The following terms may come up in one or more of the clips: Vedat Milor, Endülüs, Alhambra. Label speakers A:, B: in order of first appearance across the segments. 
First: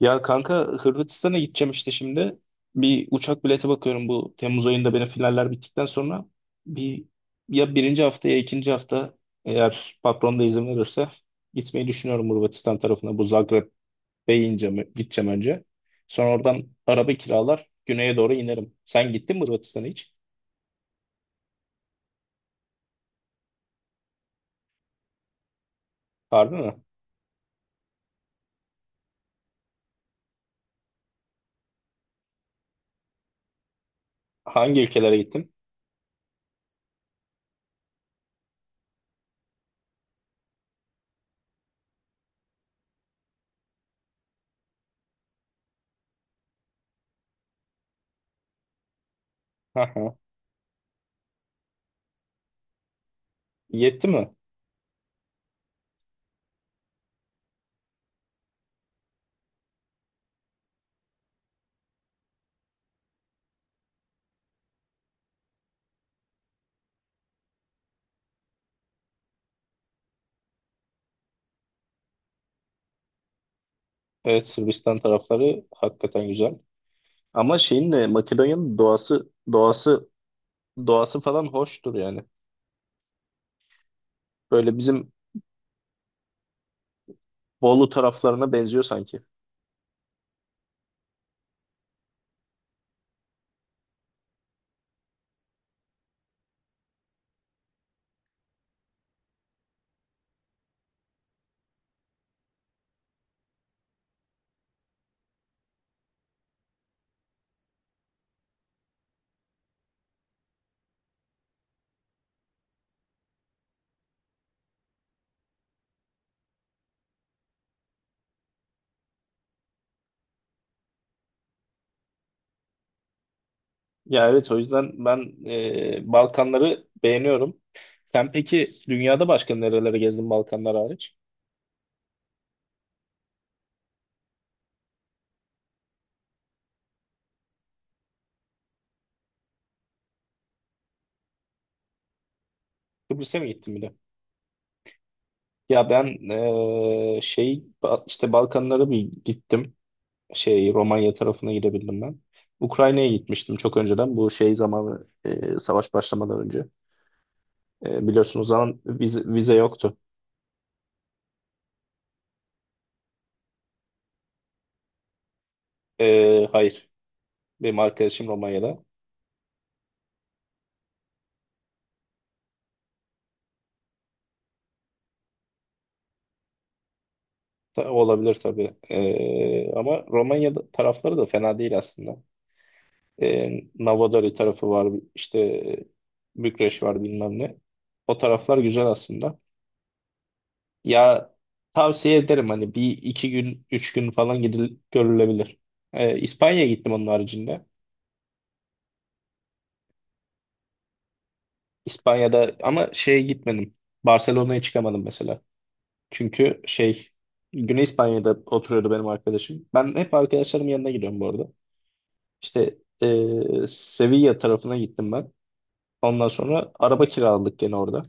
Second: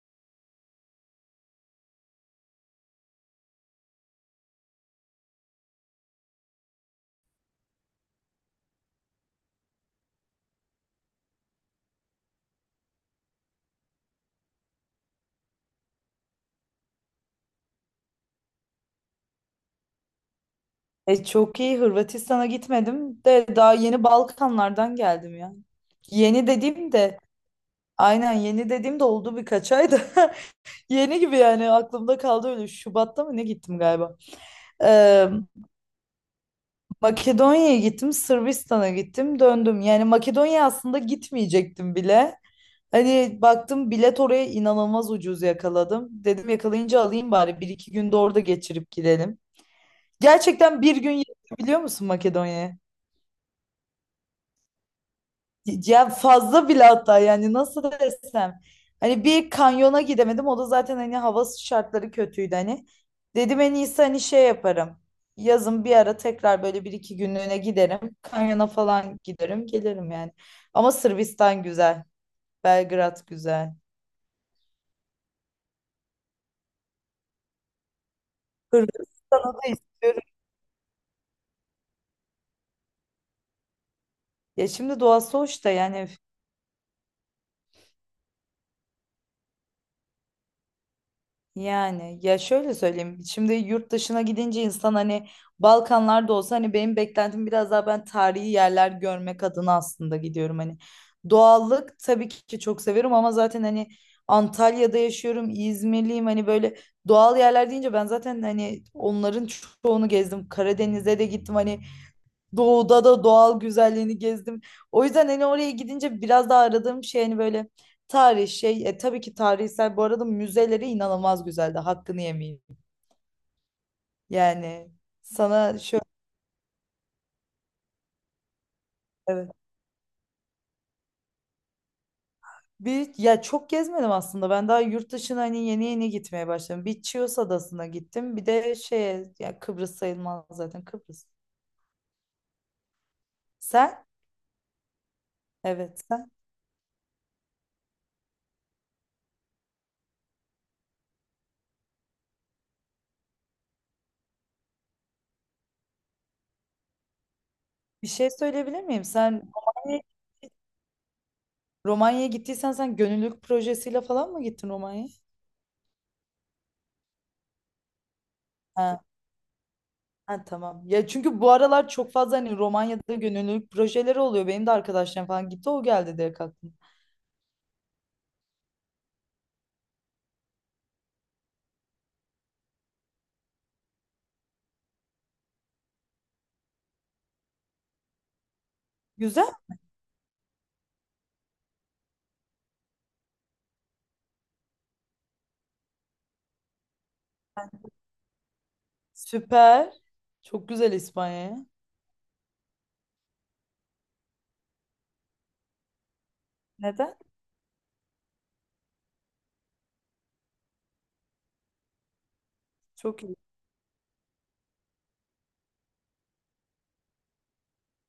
A: Ya kanka, Hırvatistan'a gideceğim işte şimdi. Bir uçak bileti bakıyorum bu Temmuz ayında benim finaller bittikten sonra. Bir ya birinci hafta ya ikinci hafta, eğer patron da izin verirse gitmeyi düşünüyorum Hırvatistan tarafına. Bu Zagreb'e ineceğim, gideceğim önce. Sonra oradan araba kiralar güneye doğru inerim. Sen gittin mi Hırvatistan'a hiç?
B: Çok iyi Hırvatistan'a gitmedim de daha yeni Balkanlardan geldim ya. Yeni
A: Harbi mi?
B: dediğim de aynen yeni dediğim de oldu birkaç ay da yeni gibi yani aklımda kaldı öyle Şubat'ta mı ne gittim galiba.
A: Hangi ülkelere
B: Ee,
A: gittin?
B: Makedonya'ya gittim Sırbistan'a gittim döndüm. Yani Makedonya aslında gitmeyecektim bile. Hani baktım bilet oraya inanılmaz ucuz yakaladım. Dedim yakalayınca alayım bari bir iki günde orada geçirip gidelim.
A: Aha.
B: Gerçekten bir gün yetti biliyor musun Makedonya'ya?
A: Yetti mi?
B: Ya fazla bile hatta yani nasıl desem. Hani bir kanyona gidemedim. O da zaten hani hava şartları kötüydü hani. Dedim en iyisi hani şey yaparım. Yazın bir ara tekrar böyle bir iki günlüğüne giderim. Kanyona falan giderim gelirim yani. Ama Sırbistan güzel. Belgrad güzel.
A: Evet, Sırbistan tarafları hakikaten güzel. Ama şeyin de Makedonya'nın doğası
B: Hırvatistan'ı da
A: doğası
B: istiyorum.
A: Doğası falan hoştur yani.
B: Ya
A: Böyle
B: şimdi
A: bizim
B: doğası hoş da yani
A: Bolu taraflarına benziyor sanki.
B: yani ya şöyle söyleyeyim. Şimdi yurt dışına gidince insan hani Balkanlarda olsa hani benim beklentim biraz daha ben tarihi yerler görmek adına aslında gidiyorum hani. Doğallık tabii ki çok severim ama zaten hani Antalya'da yaşıyorum, İzmirliyim hani böyle doğal yerler deyince ben zaten hani onların çoğunu gezdim. Karadeniz'e de gittim hani doğuda da doğal güzelliğini gezdim. O yüzden hani oraya gidince biraz daha aradığım şey hani böyle tarih şey tabii ki tarihsel bu arada müzeleri inanılmaz güzeldi. Hakkını yemeyeyim.
A: Ya evet, o
B: Yani
A: yüzden ben
B: sana şöyle
A: Balkanları beğeniyorum. Sen peki dünyada
B: evet.
A: başka nerelere gezdin Balkanlar hariç?
B: Bir ya çok gezmedim aslında. Ben daha yurt dışına hani yeni yeni gitmeye başladım. Bir Chios Adası'na gittim. Bir de şeye ya Kıbrıs sayılmaz zaten Kıbrıs.
A: Kıbrıs'a mı gittin bir de?
B: Sen?
A: Ya
B: Evet
A: ben
B: sen.
A: şey işte Balkanlara bir gittim. Şey Romanya tarafına gidebildim ben. Ukrayna'ya gitmiştim çok önceden. Bu şey zamanı, savaş başlamadan önce.
B: Bir şey
A: Biliyorsunuz o zaman
B: söyleyebilir miyim?
A: vize,
B: Sen
A: vize yoktu.
B: Romanya'ya Romanya'ya gittiysen sen gönüllülük projesiyle falan mı gittin Romanya'ya?
A: Hayır. Benim arkadaşım Romanya'da.
B: Ha. Ha, tamam. Ya çünkü bu aralar çok fazla hani Romanya'da gönüllülük projeleri oluyor. Benim de arkadaşlarım falan gitti o geldi direkt aklıma.
A: Olabilir tabii. Ama Romanya tarafları da fena değil aslında. E, Novodari tarafı var. İşte Bükreş var bilmem ne. O taraflar güzel aslında.
B: Güzel.
A: Ya tavsiye ederim, hani bir iki gün üç gün falan gidil görülebilir. İspanya'ya gittim onun haricinde.
B: Süper. Çok güzel İspanya'ya.
A: İspanya'da ama şeye gitmedim. Barcelona'ya çıkamadım mesela. Çünkü şey,
B: Neden?
A: Güney İspanya'da oturuyordu benim arkadaşım. Ben hep arkadaşlarımın yanına gidiyorum bu arada. İşte
B: Çok iyi.
A: Sevilla tarafına gittim ben. Ondan sonra araba kiraladık gene orada.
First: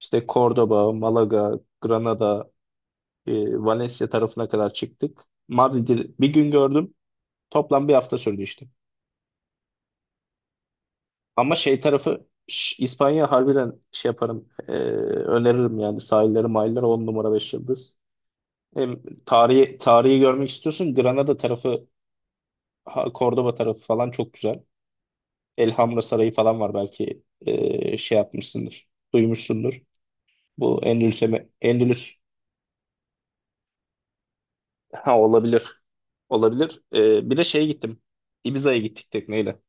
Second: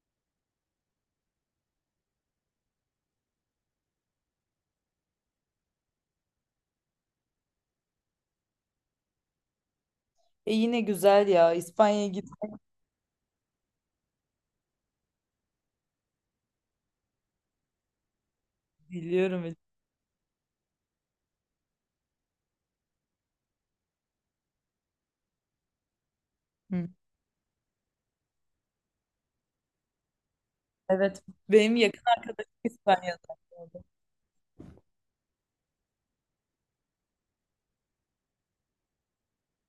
A: İşte Cordoba, Malaga, Granada, Valencia tarafına kadar çıktık. Madrid'i bir gün gördüm. Toplam bir hafta sürdü işte.
B: E yine güzel ya.
A: Ama şey
B: İspanya'ya git.
A: tarafı İspanya harbiden şey yaparım. Öneririm yani, sahilleri, mahalleleri 10 numara 5 yıldız. E,
B: Biliyorum.
A: tarihi görmek istiyorsun. Granada tarafı, Cordoba tarafı falan çok güzel. Elhamra Sarayı falan var,
B: Hı.
A: belki şey yapmışsındır, duymuşsundur. Bu
B: Evet.
A: Endülüs'e,
B: Benim yakın
A: Endülüs,
B: arkadaşım İspanya'da.
A: ha, olabilir. Olabilir. Bir de şeye gittim. Ibiza'ya gittik tekneyle.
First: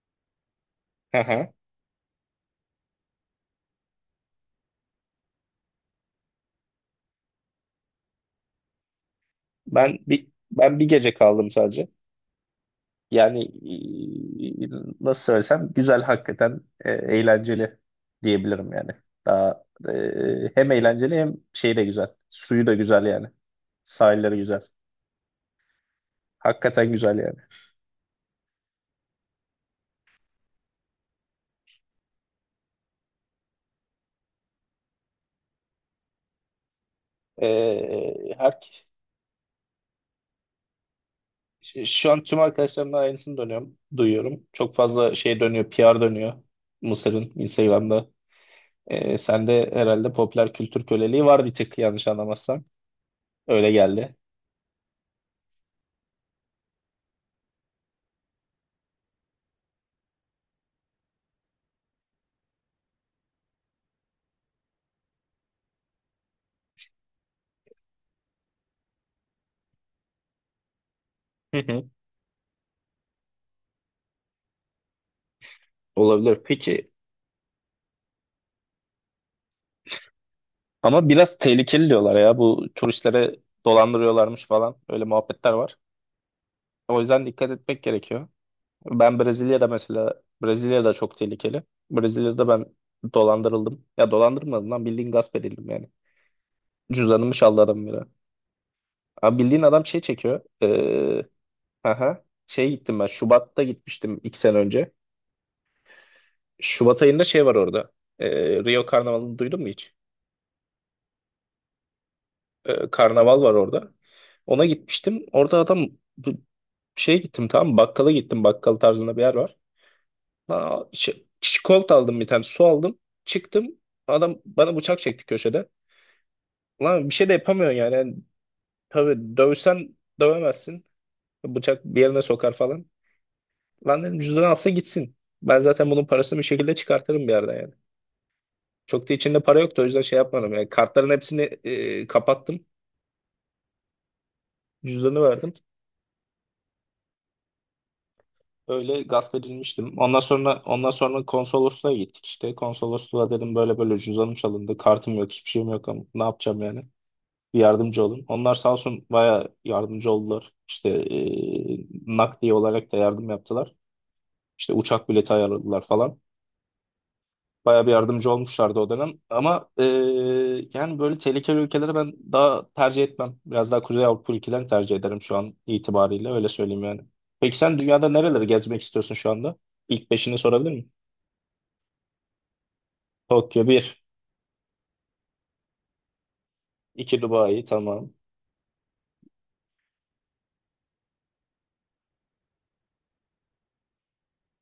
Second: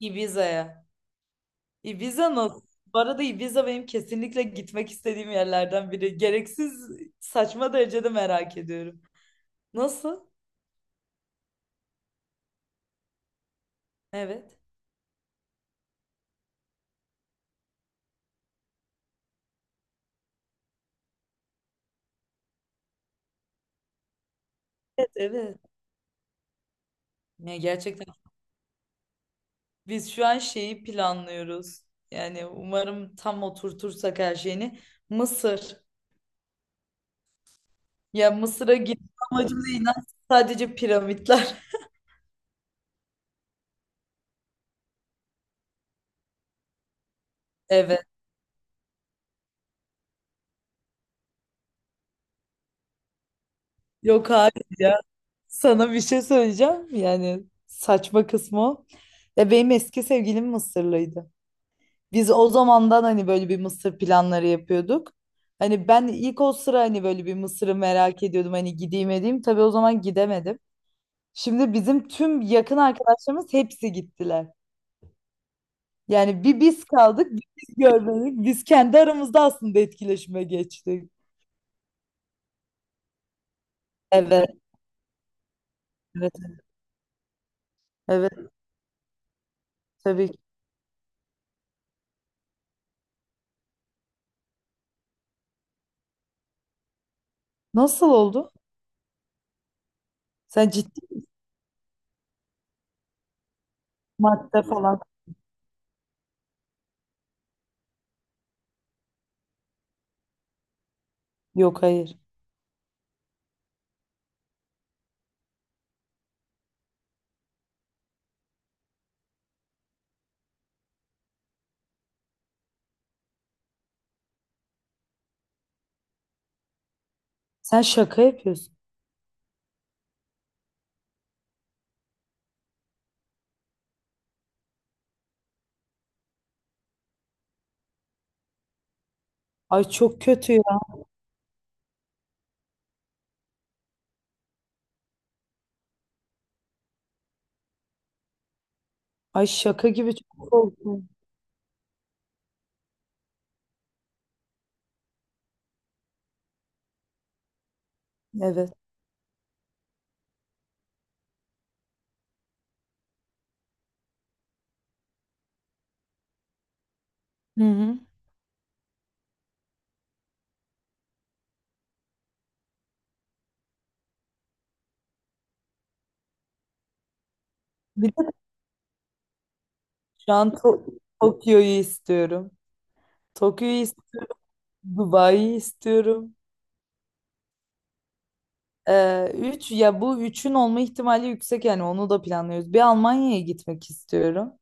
B: Ibiza'ya.
A: Hı hı.
B: Ibiza nasıl? Bu arada Ibiza benim kesinlikle gitmek istediğim yerlerden biri. Gereksiz saçma derecede merak ediyorum.
A: Ben bir
B: Nasıl?
A: ben bir gece kaldım sadece. Yani
B: Evet.
A: e, nasıl söylesem, güzel hakikaten, eğlenceli diyebilirim yani. Daha hem eğlenceli, hem şey de güzel. Suyu da güzel yani. Sahilleri güzel.
B: Evet, evet.
A: Hakikaten güzel yani.
B: Ya gerçekten biz şu an şeyi planlıyoruz. Yani umarım tam oturtursak her şeyini. Mısır. Ya
A: E, her,
B: Mısır'a gitme amacımız inan sadece piramitler.
A: şu an tüm arkadaşlarımdan aynısını dönüyorum, duyuyorum. Çok fazla şey dönüyor, PR dönüyor. Mısır'ın
B: Evet.
A: Instagram'da. Sende herhalde popüler kültür köleliği var bir tık, yanlış anlamazsam. Öyle geldi.
B: Yok hayır ya. Sana bir şey söyleyeceğim. Yani saçma kısmı o. Ya benim eski sevgilim Mısırlıydı. Biz o zamandan hani böyle bir Mısır planları yapıyorduk. Hani ben ilk o sıra hani böyle bir Mısır'ı merak ediyordum. Hani gideyim edeyim. Tabii o zaman gidemedim.
A: Hı
B: Şimdi
A: hı.
B: bizim tüm yakın arkadaşlarımız hepsi gittiler.
A: Olabilir.
B: Yani bir biz
A: Peki
B: kaldık, bir biz görmedik. Biz kendi aramızda aslında etkileşime
A: Ama
B: geçtik.
A: biraz tehlikeli diyorlar ya, bu turistlere dolandırıyorlarmış
B: Evet,
A: falan, öyle muhabbetler var.
B: evet,
A: O yüzden dikkat etmek gerekiyor.
B: evet
A: Ben Brezilya'da, mesela
B: tabii ki.
A: Brezilya'da çok tehlikeli. Brezilya'da ben dolandırıldım. Ya dolandırmadım lan, bildiğin gasp edildim yani. Cüzdanımı çaldı adam, biri.
B: Nasıl oldu?
A: Abi bildiğin adam şey çekiyor.
B: Sen ciddi
A: Aha, şey gittim ben, Şubat'ta gitmiştim iki sene
B: madde
A: önce.
B: falan.
A: Şubat ayında şey var orada. Rio Karnavalı'nı duydun mu hiç?
B: Yok hayır.
A: Karnaval var orada. Ona gitmiştim. Orada adam bu- şeye gittim, tamam mı? Bakkala gittim. Bakkal tarzında bir yer var. Lan, şey, çikolata aldım bir tane. Su aldım. Çıktım. Adam bana bıçak çekti köşede. Lan, bir şey de yapamıyorsun
B: Sen
A: yani. Yani
B: şaka yapıyorsun.
A: tabii, dövsen dövemezsin. Bıçak bir yerine sokar falan. Lan dedim, cüzdanı alsa gitsin. Ben zaten bunun parasını bir şekilde çıkartırım bir yerden yani. Çok da içinde para yoktu,
B: Ay
A: o yüzden şey
B: çok kötü
A: yapmadım. Yani
B: ya.
A: kartların hepsini kapattım. Cüzdanı verdim. Öyle gasp
B: Ay şaka
A: edilmiştim.
B: gibi
A: Ondan
B: çok
A: sonra ondan
B: korktum.
A: sonra konsolosluğa gittik işte. Konsolosluğa dedim böyle böyle cüzdanım çalındı. Kartım yok, hiçbir şeyim yok, ama ne yapacağım yani? Bir yardımcı olun. Onlar sağ
B: Evet.
A: olsun, baya yardımcı oldular. İşte nakdi olarak da yardım yaptılar. İşte uçak bileti ayarladılar falan.
B: Hı
A: Bayağı bir
B: hı.
A: yardımcı olmuşlardı o dönem. Ama yani böyle tehlikeli ülkeleri ben daha tercih etmem. Biraz daha Kuzey Avrupa ülkelerini tercih ederim şu an itibariyle. Öyle söyleyeyim yani. Peki sen
B: Bir
A: dünyada
B: de
A: nereleri gezmek istiyorsun şu anda? İlk
B: şu
A: beşini
B: an
A: sorabilir miyim?
B: Tokyo'yu istiyorum.
A: Tokyo
B: Tokyo'yu
A: bir,
B: istiyorum. Dubai'yi istiyorum.
A: 2 Dubai, tamam.
B: Üç ya bu üçün olma ihtimali yüksek yani onu da planlıyoruz. Bir Almanya'ya gitmek istiyorum.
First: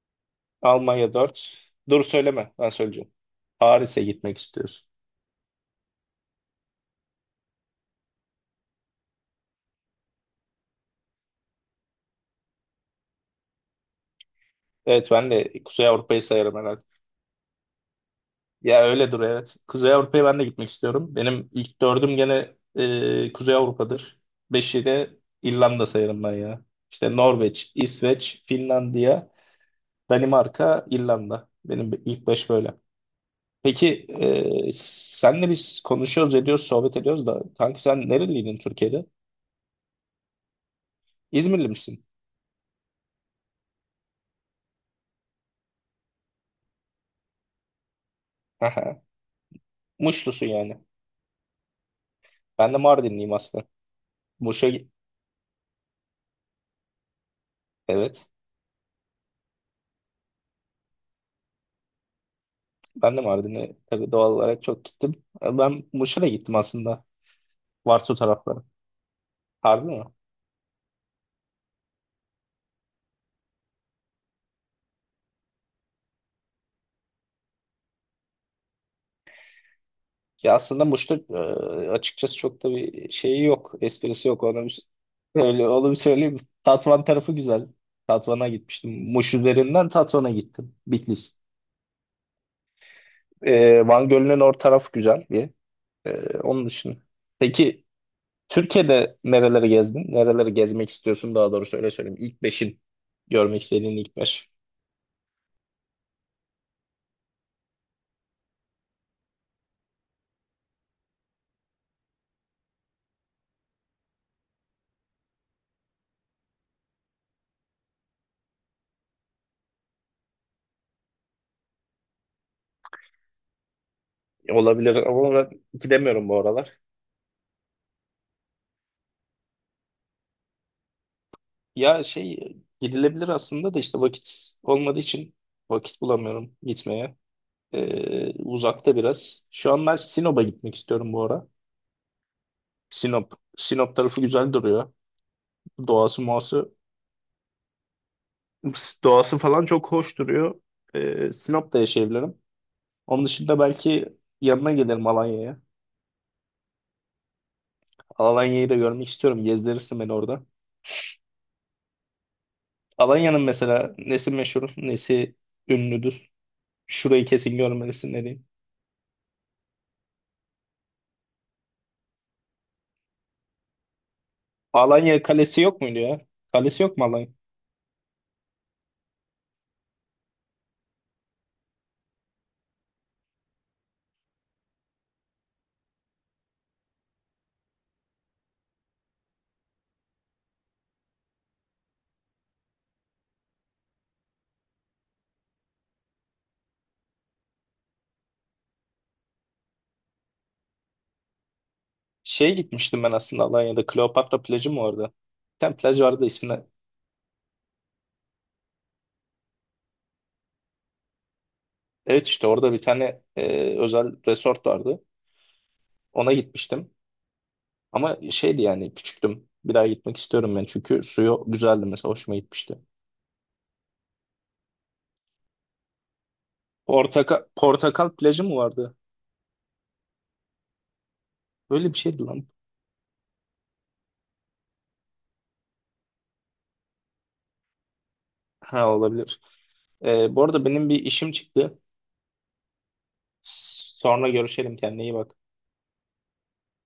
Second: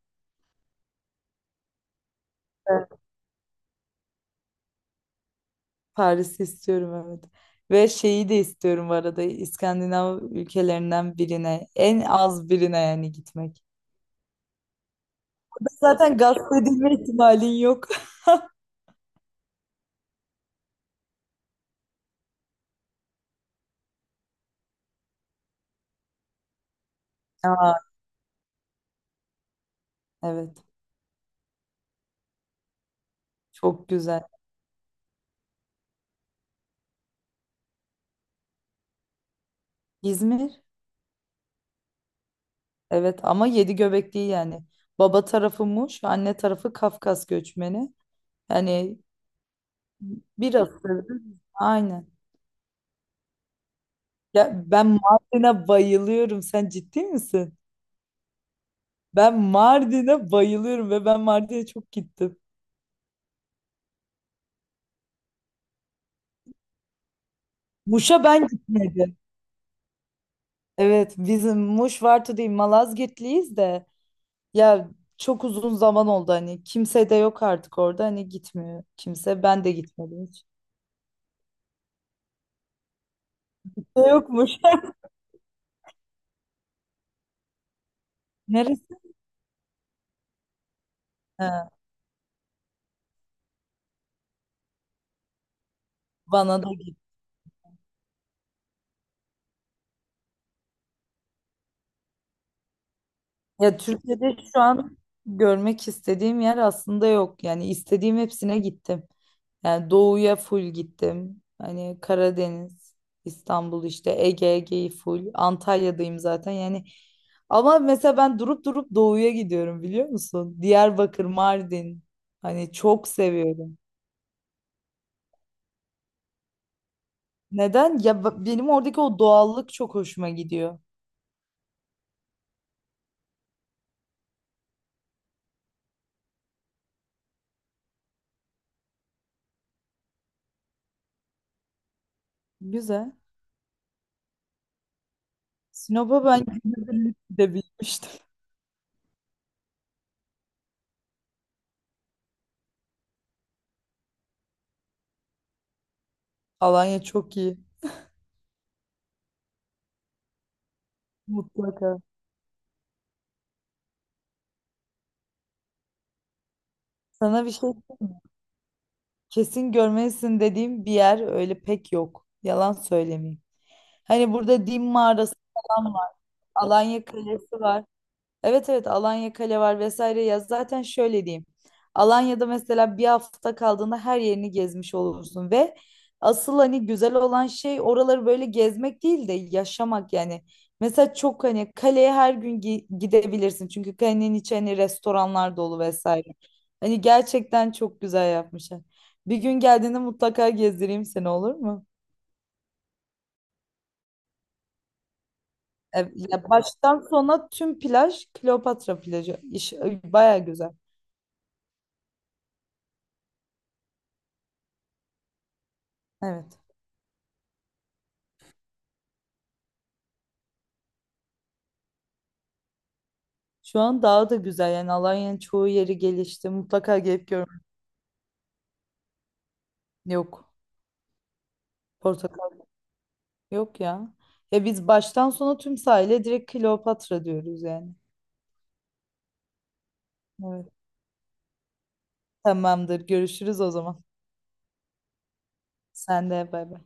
A: Almanya dört. Dur söyleme, ben söyleyeceğim. Paris'e gitmek istiyorsun.
B: Paris'i istiyorum evet. Ve şeyi de istiyorum bu arada İskandinav ülkelerinden birine en az birine yani gitmek.
A: Evet, ben de Kuzey
B: Zaten
A: Avrupa'yı
B: gasp
A: sayarım.
B: edilme ihtimalin yok.
A: Ya öyledir, evet. Kuzey Avrupa'ya ben de gitmek istiyorum. Benim ilk dördüm gene Kuzey Avrupa'dır. Beşi de İrlanda sayarım ben ya. İşte Norveç,
B: Aa,
A: İsveç, Finlandiya,
B: evet
A: Danimarka, İrlanda. Benim ilk beş böyle.
B: çok
A: Peki
B: güzel.
A: senle biz konuşuyoruz, ediyoruz, sohbet ediyoruz da, kanki sen nereliydin Türkiye'de?
B: İzmir
A: İzmirli misin?
B: evet ama yedi göbek değil yani. Baba tarafı Muş, anne tarafı Kafkas göçmeni. Yani
A: Aha. Muşlusun
B: bir
A: yani.
B: asırdır aynen.
A: Ben de Mardinliyim aslında.
B: Ya
A: Muş'a
B: ben
A: gi-
B: Mardin'e bayılıyorum. Sen ciddi misin?
A: evet.
B: Ben Mardin'e bayılıyorum ve ben Mardin'e çok gittim.
A: Ben de Mardin'e tabii, doğal olarak çok gittim. Ben Muş'a da gittim aslında. Varto
B: Muş'a ben
A: tarafları.
B: gitmedim.
A: Harbi mi?
B: Evet bizim Muş Vartu değil Malazgirtliyiz de ya çok uzun zaman oldu hani kimse de yok artık orada hani gitmiyor kimse ben de gitmedim hiç.
A: Ya aslında Muş'ta açıkçası çok da bir şeyi yok.
B: Kimse
A: Esprisi yok.
B: Yokmuş.
A: Onu bir, öyle, onu bir söyleyeyim. Tatvan tarafı güzel. Tatvan'a
B: Neresi?
A: gitmiştim. Muş üzerinden Tatvan'a gittim. Bitlis.
B: Ha,
A: Van Gölü'nün tarafı güzel bir. E,
B: bana
A: onun
B: da
A: dışında.
B: git.
A: Peki Türkiye'de nereleri gezdin? Nereleri gezmek istiyorsun daha doğrusu, öyle söyleyeyim. İlk beşin, görmek
B: Ya
A: istediğin ilk
B: Türkiye'de
A: beş.
B: şu an görmek istediğim yer aslında yok yani istediğim hepsine gittim. Yani doğuya full gittim. Hani Karadeniz, İstanbul işte Ege, Ege'yi full. Antalya'dayım zaten. Yani ama mesela ben durup durup doğuya gidiyorum biliyor musun? Diyarbakır, Mardin. Hani çok seviyorum.
A: Olabilir ama ben gidemiyorum bu aralar.
B: Neden? Ya benim oradaki o doğallık çok hoşuma gidiyor.
A: Ya şey, gidilebilir aslında da, işte vakit olmadığı için vakit bulamıyorum gitmeye. Uzakta biraz. Şu an ben Sinop'a gitmek istiyorum bu ara.
B: Güzel.
A: Sinop. Sinop tarafı güzel duruyor. Doğası
B: Sinop'a ben
A: muası
B: günübirlik gidebilmiştim.
A: doğası falan çok hoş duruyor. Sinop'ta yaşayabilirim. Onun dışında belki yanına gelirim Alanya'ya.
B: Alanya çok iyi.
A: Alanya'yı da görmek istiyorum. Gezdirirsin beni orada.
B: Mutlaka.
A: Alanya'nın mesela nesi meşhur, nesi ünlüdür? Şurayı
B: Sana bir
A: kesin
B: şey
A: görmelisin dediğim.
B: kesin görmelisin dediğim bir yer öyle pek yok. Yalan söylemeyeyim. Hani burada Dim
A: Alanya
B: mağarası
A: Kalesi yok
B: falan
A: muydu
B: var.
A: ya? Kalesi yok mu
B: Alanya
A: Alanya?
B: Kalesi var. Evet evet Alanya Kale var vesaire ya zaten şöyle diyeyim. Alanya'da mesela bir hafta kaldığında her yerini gezmiş olursun ve asıl hani güzel olan şey oraları böyle gezmek değil de yaşamak yani. Mesela çok hani kaleye her gün gidebilirsin çünkü kalenin içi hani restoranlar dolu vesaire. Hani gerçekten çok güzel yapmışlar. Bir gün geldiğinde mutlaka gezdireyim seni olur mu?
A: Şeye gitmiştim ben aslında Alanya'da. Kleopatra plajı mı orada? Bir tane plaj vardı
B: Ya
A: ismine.
B: baştan sona tüm plaj Kleopatra plajı. İş, bayağı güzel.
A: Evet işte orada bir tane özel resort vardı. Ona
B: Evet.
A: gitmiştim. Ama şeydi yani, küçüktüm. Bir daha gitmek istiyorum ben. Çünkü suyu güzeldi mesela. Hoşuma gitmişti.
B: Şu an daha da güzel yani Alanya'nın çoğu yeri gelişti. Mutlaka gelip
A: Portakal,
B: görmen.
A: Portakal plajı mı vardı?
B: Yok.
A: Böyle bir şeydi lan.
B: Portakal yok ya. Ya biz baştan sona tüm sahile direkt Kleopatra diyoruz yani.
A: Ha, olabilir. Bu arada
B: Evet.
A: benim bir işim çıktı.
B: Tamamdır. Görüşürüz o zaman.
A: Sonra görüşelim. Kendine iyi bak.
B: Sen de bay bay.